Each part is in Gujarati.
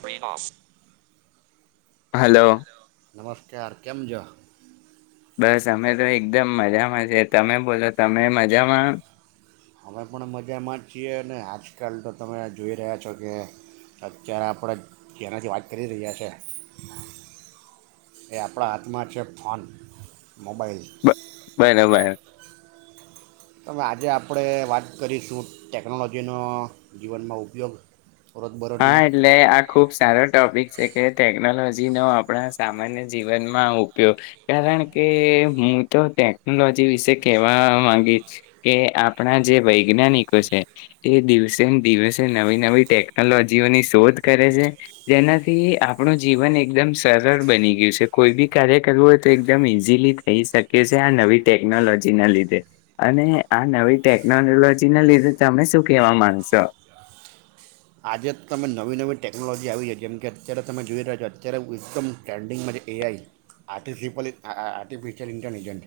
પ્રિનાસ. હલો. નમસ્કાર, કેમ જોા. બસ અમે તો એકદમ મજામાં છે તમે બોલો તમે મજામાં. અમે પણ મજામાં જ છીએ અનેને આજકાલ તો તમે જોઈ રહ્યા છો કે અત્યારે આપણે જેનાથી વાત કરી રહ્યા છે એ આપણા હાથમાં છે ફોન મોબાઈલ. બને બાઈ. હવે, આજે આપણે વાત કરીશું. ટેકનોલોજીનો જીવનમાં ઉપયોગ. હા, રોજબરોજના એટલે આ ખુબ સારો ટોપિક કે ટેકનોલોજી નો આપણા સામાન્ય જીવનમાં ઉપયોગ કારણ કે હું તો ટેકનોલોજી વિશે કેહેવા માંગીશ કે આપણા જે વૈજ્ઞાનિકો છે એ દિવસે ને દિવસે નવી નવી ટેક ટેકનોલોજીઓની શોધ કરે છે જેનાથી આપણું જીવન એકદમ સરળ બની ગયું છે કોઈ બી કાર્ય કરવું હોય તો એકદમ ઈઝીલી થઈ શકે છે આ નવી ટેકનોલોજીના લીધે અને આ નવી ટેકનોલોજીના લીધે તમે શું કહેવા માંગશો? આજે તમે નવી નવી ટેકનોલોજી આવી છે જેમ કે, અત્યારે તમે જોઈ રહ્યા છો અત્યારે એકદમ ટ્રેન્ડિંગમાં જે એઆઈ આર્ટિફલ આર્ટિફિશિયલ ઇન્ટેલિજન્ટ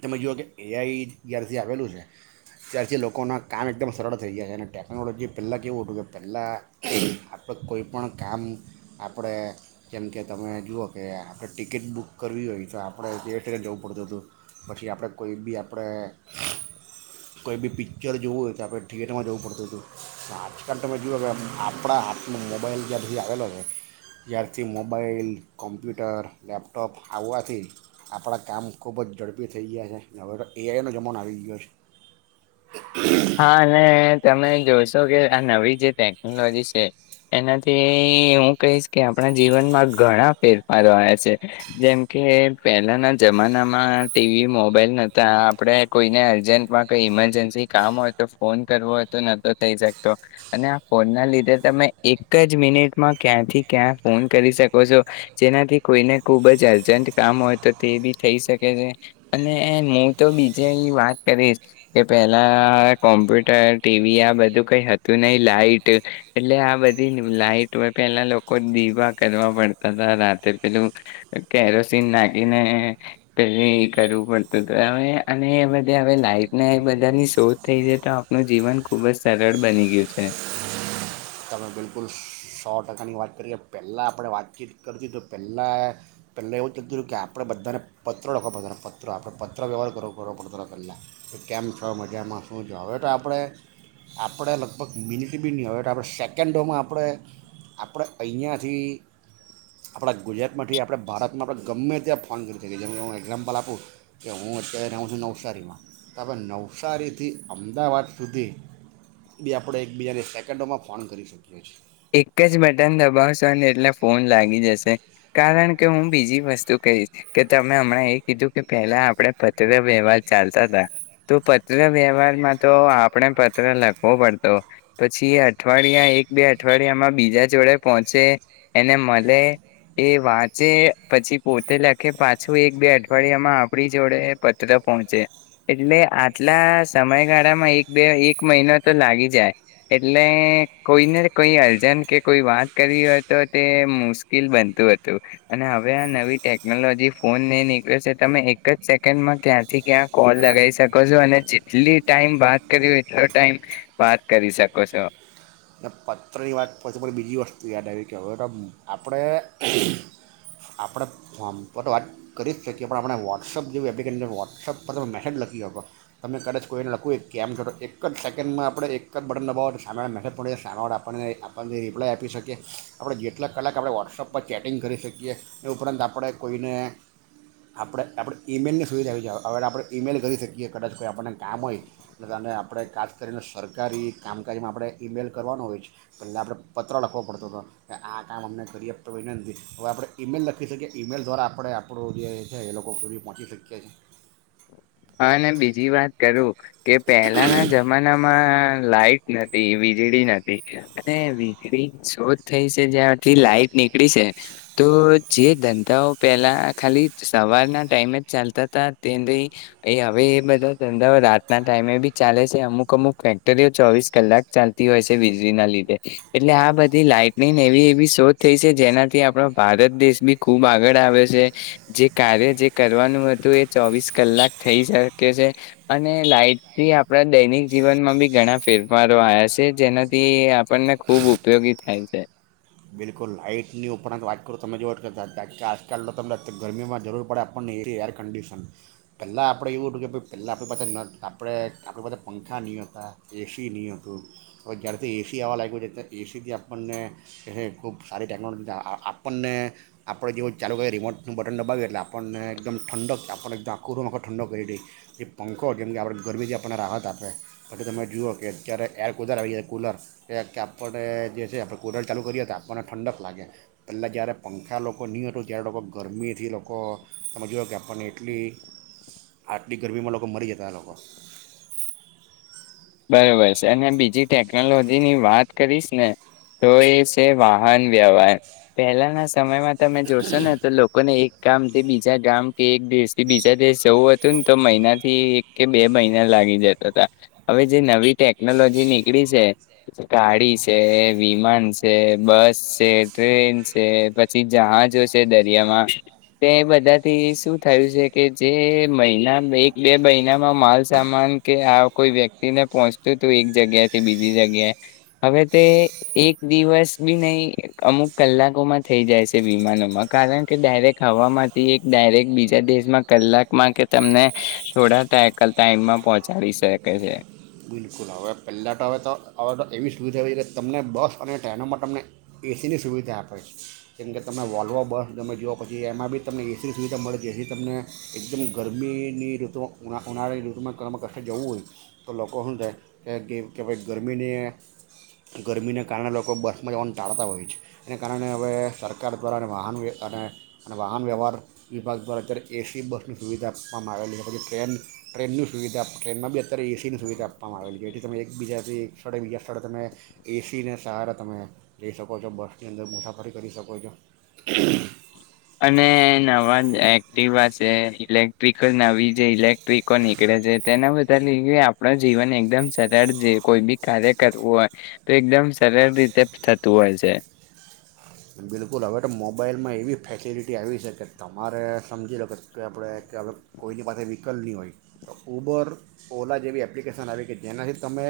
તમે જુઓ કે એઆઈ જ્યારથી આવેલું છે ત્યારથી લોકોના કામ એકદમ સરળ થઈ જાય છે અને ટેકનોલોજી પહેલાં કેવું હતું કે પહેલાં આપણે કોઈપણ કામ આપણે જેમકે તમે જુઓ કે આપણે ટિકિટ બુક કરવી હોય તો આપણે થિયેટરે જવું પડતું હતું પછી આપણે કોઈ બી આપણે કોઈ બી પિક્ચર જોવું હોય તો આપણે થિયેટરમાં જવું પડતું હતું આ કારણ તમે જુઓ કે આપણા હાથમાં મોબાઈલ જ્યારથી આવેલો છે ત્યારથી મોબાઈલ, કોમ્પ્યુટર, લેપટોપ આવવાથી જ આપણાં કામ ખૂબ ઝડપી થઈ ગયા છે હવે તો એઆઈનો જમાનો આવી ગયો છે. હા, અને તમે જોશો કે આ નવી જે ટેકનોલોજી છે એનાથી હું કહીશ કે આપણા જીવનમાં ઘણા ફેરફારો આવ્યા છે. જેમ કે, પહેલાના જમાનામાં ટીવી મોબાઈલ નતા આપણે કોઈને અર્જન્ટમાં કઈ ઈમરજન્સી કામ હોય તો ફોન કરવો હોય તો નતો થઈ શકતો અને આ ફોન ના લીધે તમે એક જ મિનિટમાં ક્યાંથી ક્યાં ફોન કરી શકો છો. જેનાથી કોઈને ખુબ જ અર્જન્ટ કામ હોય તો તે બી થઈ શકે છે અને હું તો બીજે એ વાત કરીશ કે પેલા- પહેલા કોમ્પ્યુટર, ટીવી આ બધું કઈ હતું નહી લાઈટ એટલે આ બધી લાઈટ પહેલા લોકો દીવા કરવા પડતા હતાા રાતે પેલું કેરોસીન નાખીને પેહવી કરવું પડતું હતું. હવે, અને એ બધ હવે લાઈટ એની શોધ થઈ જાય તો આપનું જીવન ખુબ જ સરળ બની ગયું છે. તમે બિલકુલ સો ટકાની વાત કરી કે, પહેલાં આપણે વાતચીત કરતી તો પહેલાં, પહેલાં એવું થતું હતું કે આપણે બધાને પત્ર લખવો પડતો પત્ર, આપણે પત્ર વ્યવહાર કરવો કરવો પડતો પહેલાં કેમ છો મજામાં શું છે હવે તો આપણે, આપણે લગભગ મિનિટ બી નહીં હવે તો આપણે શેક સેકન્ડોમાં આપણે, આપણે અહીંયાથી આપણા ગુજરાતમાંથી આપણે ભારતમાં આપણે ગમે ત્યાં ફોન કરી શકીએ. જેમ હું એક્ઝામ્પલ આપું કે હું અત્યારે રહું છું નવસારીમાં તો આપણે નવસારીથી અમદાવાદ સુધી બી આપણે એકબીજાને સેકન્ડોમાં ફોન કરી શકી [unintelligible] એક જ બટન દબાવશો ને એટલે ફોન લાગી જશે કારણ કે હું, બીજી વસ્તુ કહીશ કે તમે હમણાં એ કીધું કે પહેલા આપણે પત્ર વ્યવહાર ચાલતા હતા તો પત્ર વ્યવહારમાં તો આપણે પત્ર લખવો પડતો પછી એ અઠવાડિયા એક બે અઠવાડિયામાં બીજા જોડે પહોંચે એને મળે એ વાંચે પછી પોતે લખે પાછું એક બે અઠવાડિયામાં આપણી જોડે પત્ર પહોંચે એટલે આટલા સમયગાળામાં એક બે એક મહિનો તો લાગી જાય એટલે કોઈને કોઈ અર્જન્ટ કે કોઈ વાત કરી હોય તો તે મુશ્કલ બનતું હતું અને હવે આ નવી ટેકનોલોજી ફોન નહી નીકળ્યો છે તમે એક જ સેકન્ડમાં ક્યાંથી ક્યાં કોલ લગાવી શકો છો અને જેટલી ટાઈમ વાત કર એટલો ટાઈમ વાત કરી શકો છો અને પત્રની વાત પછી પ બીજી વસ્તુ યાદ આવી કે હવે તો આપણે આપણે ફોર્મ તો તો વાત કરી જ શકીએ પણ આપણે વોટ્સઅપ જેવી એપ્લિકેશન વોટ્સઅપ પર તમે મેસેજ લખીકો તમે કદાચ કોઈને લખું કેમ છો તો એક જ સેકન્ડમાં આપણે એક જ બટન દબાવો તો સામેવાળા મેસેજ પ જાય સામેવાળા આપણે આપણને આપણને રિપ્લાય આપી શકીએ આપણે જેટલા કલાક આપણે વોટ્સઅપ પર ચેટિંગ કરી શકીએ એ ઉપરાંત આપણે કોઈને આપણે આપણે ઈમેલની સુવિધા આવી છે હવે આપણે ઇમેલ કરી શકીએ કદાચ કોઈ આપણને કામ હોય એટલે તને આપણે ખાસ કરીને સરકારી કામકાજમાં આપણે ઇમેલ કરવાનો હોય છે પહેલા આપણે પત્ર લખવો પડતો હતો કે આ કામ અમને કરીએ તો વિ નથી હવે આપણે ઈમેલ લખી શકીએ ઈમેલ દ્વારા આપણે આપણું જે છે એ લોકો સુધી પહોંચી શકીએ છીએ હા અને બીજી વાત કરું કે પહેલાના જમાનામાં લાઈટ નથી વીજળી નથી અને વીજળી શ થઈ છે જ્યાંથી લાઈટ નીકળી છે તો જે ધંધાઓ પેલા ખાલી સવારના ટાઈમે જ ચાલતા ત તે એ હવે એ બધા ધંધા રાતના ટાઈમે બી ચાલે છે અમુક અમુક ફેક્ટરીઓ ચોવીસ કલાક ચાલતી હોય છે વીજળી ના લીધે એટલે આ બધી લાાઈટનિંગ એવી એવી શોધ થઈ છે જેનાથી આપણાો ભારત દેશ બી ખુબ આગળ આવે છે જે કાર્ય જે કરવાનું હતું એ ચોવીસ કલાક થઈ શકે છે અને લાઈટથી આપણા દૈનિક જીવનમાં બી ઘણા ફેરફારો આવ્યા છે જેનાથી આપણને ખૂબ ઉપયોગી થાય છે લાાઈટની ઉપરાંત વાત કરો તમે જો કરતાણ કે આજકાલ તો તમને ગરમીમાં જરૂર પડે આપણને એ એર કંડિશન પહેલાં આપણે એવું હતું કે ભાઈ પહેલાં આપણી પાસે ન આપણે આપણી પાસે પંખા નહીં હતા એસી નહીં હતું હવે જ્યારેથી એસી આવવા લાગ્યું છે ત્યારે એસીથી આપણને ખૂબ સારી ટેકનોલોજી આપણને આપણે જેવું ચાલુ કરીએ રિમોટનું બટન દબાવ્યું એટલે આપણને એકદમ ઠંડક આપણ એકદમ આખોરો આખો ઠંડક કરી દી એ પંખો જેમ કે આપણે ગરમીથી આપણને રાહત આપે પલે તમે જુઓ કે અત્યારે એર કૂલર આવી જાય કૂલર એ કે આપણે જે છે આપણે કૂલર ચાલુ કરીએ હતાણે લોકોણને ઠંડક લાગે પહેલાં જ્યારે પંખા લોકો નહીં હતું ત્યારે લોકો ગરમીથી લોકો તમે જોયો કે આપણને એટલી આટલી ગરમીમાં લોકો મરી જતા લોકો બરોબર છે અને બીજી ટેકનોલોજી ની વાત કરીશ ને તો એ છે વાહન વ્યવહાર પહેલાના સમયમાં તમે જોશો ને તો લોકોને એક કામ તે બીજા ગામ કે એક દેશ થી બીજા દેશ જવું હતું ને તો મહિના થી એક કે બે મહિના લાગી જતા હતાા હવે જે નવી ટેકનોલોજી નીકળી છે ગાડી છે વિમાન છે બસ છે ટ્રેન છે પછી જહાજો છે દરિયામાં તે બધાથી શું થયું છે કે જે મહિના એક બે મહિનામાં માલસામાન કે આ કોઈ વ્યક્તિ પહોંચતું હતું એક જગ્યાથી બીજી જગ્યાએ હવે તે એક દિવસ બી નહી અમુક કલાકોમાં થઈ જાય છે વિમાનોમાં કારણ કે ડાયરેક્ટ હવામાંથી એક ડાયરેક્ટ બીજા દેશમાં કલાકમાં કે તમને થોડા ટાઈમમાં પહોંચાડી શકે છે બિલકુલ હવે પહેલાં તો હવે તો હવે તો એવી સુવિધા હોવી છે કે તમને બસ અને ટ્રેનોમાં તમને એસીની સુવિધા આપે છે કેમ કે તમે વોલ્વો બસ તમે જુઓ પછી એમાં બી તમને એસીની સુવિધા મળે છે જેથી તમને એકદમ ગરમીની ઋતુમાં ઉ ઉનાળની ઋતુમાં કષ જવું હોય તો લોકો લોકો શું થાય કે કે ભાઈ ગરમીની ગરમીને કારણે લોકો બસમાં જવાનું ટાળતા હોય છે એના કારણે હવે સરકાર દ્વારા અને વાહન અને વાહન વ્યવહાર વિભાગ દ્વારા અત્યારે એસી બસની સુવિધા આપવામાં આવેલી છે પછી ટ્રેન ટ્રેનની સુવિધા ટ્રેનમાં બી અત્યારે એસીની સુવિધા આપવામાં આવેલ છે જેથી તમે એક બીજાથી સ્થળે બીજા સ્થળે તમે એસીને સહારા તમે લઈ શકો છો બસની અંદર મુસાફરી કરી શકો છો અને નવા એક્ટવા છે ઇલેક્ટ્રિક નવી જે ઇલેક્ટ્રિકો નીકળે છે તેના બદ આપણ જીવન એકદમ સરળ જે કોઈ બી કાર્ય કરવું હોય તો એકદમ સરળ રીતે થતું હોય છે બિલકુલ હવે તો મોબાઈલમાં એવી ફેસિલિટી આવી છે કે તમારે સમજી લો કે કે આપણે કે હવે કોઈની પાસે વ્હીકલ નહીં હોય તો ઉબર ઓલા જેવી એપ્લિકેશન આવી કે જેનાથી તમે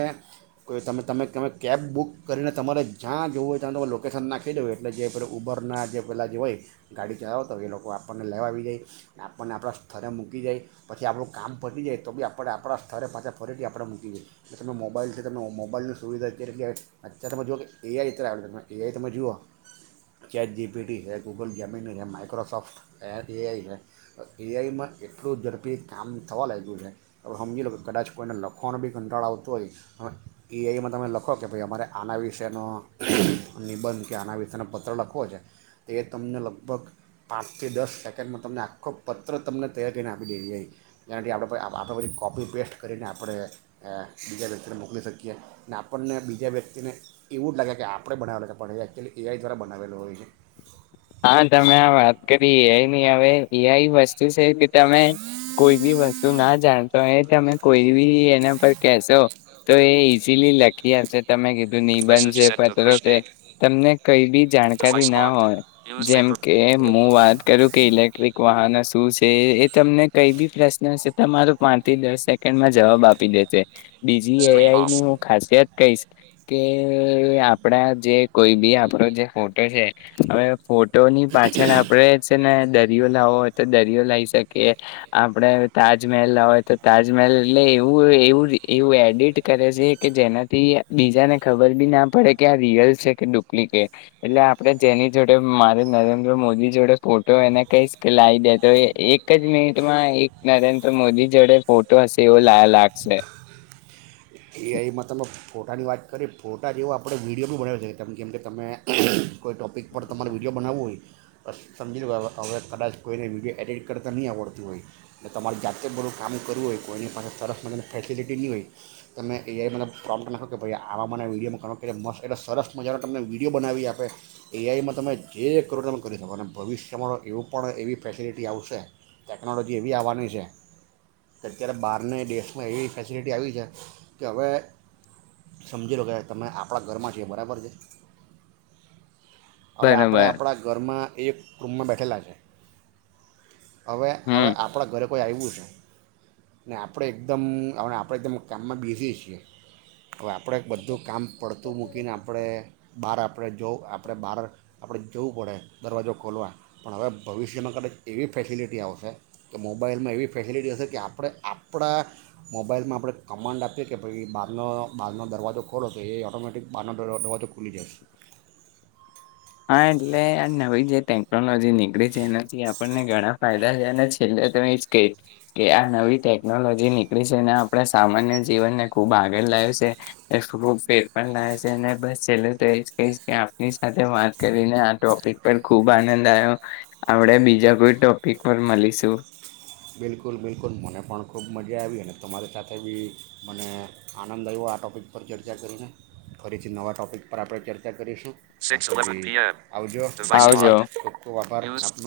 કોઈ તમે તમે તમે કેબ બુક કરીને તમારે જ્યાં જવું હોય ત્યાં તમે લોકેશન નાખી દઉ એટલે જે પ ઉબરના જે પહેલાં જે હોય ગાડી ચલાવતા હોય એ લોકો આપણને લેવા આવી જાય આપણને આપણા સ્થરે મૂકી જાય પછી આપણું કામ ફરી જાય તો બી આપણે આપણા સ્થરે પાછા ફરેથી આપણે મૂકી જઈએ એટલે તમે મોબાઈલ છે તમે મોબાઈલની સુવિધા અત્યારેય અત્યારે તમે જુઓ કે એઆઈ અત્યારે આવે તમે એઆઈ તમે જુઓ ચેટ જીપીટી છે ગૂગલ જમીન છે માઇક્રોસોફ્ટ એઆઈ છે એઆઈમાં એટલું ઝડપી કામ થવા લાગ્યું છે તો સમજી લો કે કદાચ કોઈને લખવાનો બી કંટાળ આવતો હોય એઆઈમાં તમે લખો કે ભાઈ અમારે આના વિશેનો નિબંધ કે આના વિશે સાથેનો પત્ર લખવો છે તો એ તમને લગભગ પાંચથી દસ સેકન્ડમાં તમને આખો પત્ર તમને તૈયાર કરીને આપી દેએ જેનાથી આપણે આ બધી કોપી પેસ્ટ કરીને આપણે બીજા વ્યક્તિને મોકલી શકીએ અને આપણને બીજા વ્યક્તિને એવું જ લાગે કે આપણે બનાવેલો છે પણ એ એકચ્યુલી એઆઈ દ્વારા બનાવેલું હોય છે હા તમે આ વાત કરી એઆઈ ની હવે એઆઈ વસ્તુ છે તમે કોઈ બી વસ્તુ ના જાણતો એ તમે કોઈ બી એના પર કેહેશો તો એ ઈઝીલી લખી આપશે તમે કધું નિબંધ છે પ કે તમને કઈ બી જાણકારી ના હોય જેમ કે હું વાત કરું કે ઇલેક્ટ્રિક વાહનો શું છે તમને કઈ બી પ્રશ્ન હશે તમારો પાંચ થી દસ સેકન્ડ માં જવાબ આપી દેશે બીજી એ આઈ ની હું ખાસિયત કહીશ કે આપડા જે કોઈ બી આપણો જે ફોટો છે હવે ફોટ તોની પાછળ આપડે છે ને દરિયો લાવો હોય તો દરિયો લાવ શકીએ આપડે તાજમહેલ લાવોય તો તાજમહેલ એટલે એવું એવું એવું એડિટ કરે છે કે જેનાથી બીજાને ખબર બી ના પડે કે આ રિયલ છે કે ડુપ્લિકેટ એટલે આપણે જેની જો મારે નરેન્દ્ર મોદી જોડે ફોટો એને કહીશ કે લાવી દે તો એક જ મિનિટમાં એક નરેન્દ્ર મોદી જોડે ફોટો હશે એવો લ લાગશે એ એમાં તમે ફોટાની વાત કરી ફોટા જેવો આપણે વિડીયો બી બનાવી શકીએ તેમ કેમ કે તમે કોઈ ટૉપિક પર તમારે વિડીયો બનાવવો હોય બ સમજી લો હવે કદાચ કોઈને વિડીયો એડિટ કરતાં નહીં આવડતું હોય ને તમારે જાતે જ બધું કામ કરવું હોય કોઈની પાસે સરસ મને ફેસિલિટી નહીં હોય તમે એઆઈમાં પ્રોબ્મ કરી નાખો કે ભાઈ આવા મને વિડીયોમાં કરણો એટલે મસ્ત એટલે સરસ મજાનો તમને વિડીયો બનાવી આપે એઆઈમાં તમે જે કરો તમે કરી શકો અને ભવિષ્યમાં એવું પણ એવી ફેસિલિટી આવશે ટેકનોલોજી એવી આવવાની છે કે અત્યારે બહારને દેશમાં એવી ફેસિલિટી આવી છે કે હવે સમજી લો કે તમે આપણા ઘરમાં છી બરાબર છે હવે બરોબર આપડે આપણા ઘરમાં એક રૂમમાં બેઠ ખેલા છે હવે હમ હવે આપણા ઘરે કો આવ્યું છેને આપણે એકદમ આપણે કામમાં બ [inaudible] હવે આપણે બધું કામ પડતું મૂકીને આપણે બહાર આપણે જોવું આપણે બહાર આપણે જવું પડે દરવાજો ખોલવા પણ હવે ભવિષ્યમાં કદાચ એવી ફેસિલિટી આવશે કે મોબાઈલમાં એવી ફેસિલિટી હશે કે આપણે આપણા મોબાઈલમાં આપણે કમાન્ડ આપ કે ભ બાારનો બહારનો દરવાજો ખોલો તો એ ઓઑટોમેટિક બહારનો દરવાજો ખુલી જાયશે હા એટલે આ નવી જે ટેકનોલોજી નીકળી છે એનાથી આપણને ઘણા ફાયદા છે અને છેલ્લે તો એજ કહીશ કે આ નવી ટેકનોલોજી નીકળી છે એને આપણે સામાન્ય જીવનને ખૂબ આગળ લાવ છે ખો ફેર પણ લાવે છે અનેને બસ છેલ્લું તો એજ કહીશ કે આપની સાથે વાત કરીને આ ટોપિક પર ખુબ આનંદ આવ્યો આપડે બીજા કોઈ ટોપિક પર મળીશું બિલકુલ બિલકુલ મને પણ ખૂબ મજા આવી અને તમારી સાથે બી મને આનંદ આવ્યો આ ટોપિક પર ચર્ચા કરીને ફરીથી નવા ટોપિક પર આપણે ચર્ચા કરીશું આવજો આવજો ધન્યવાદ [inaudible]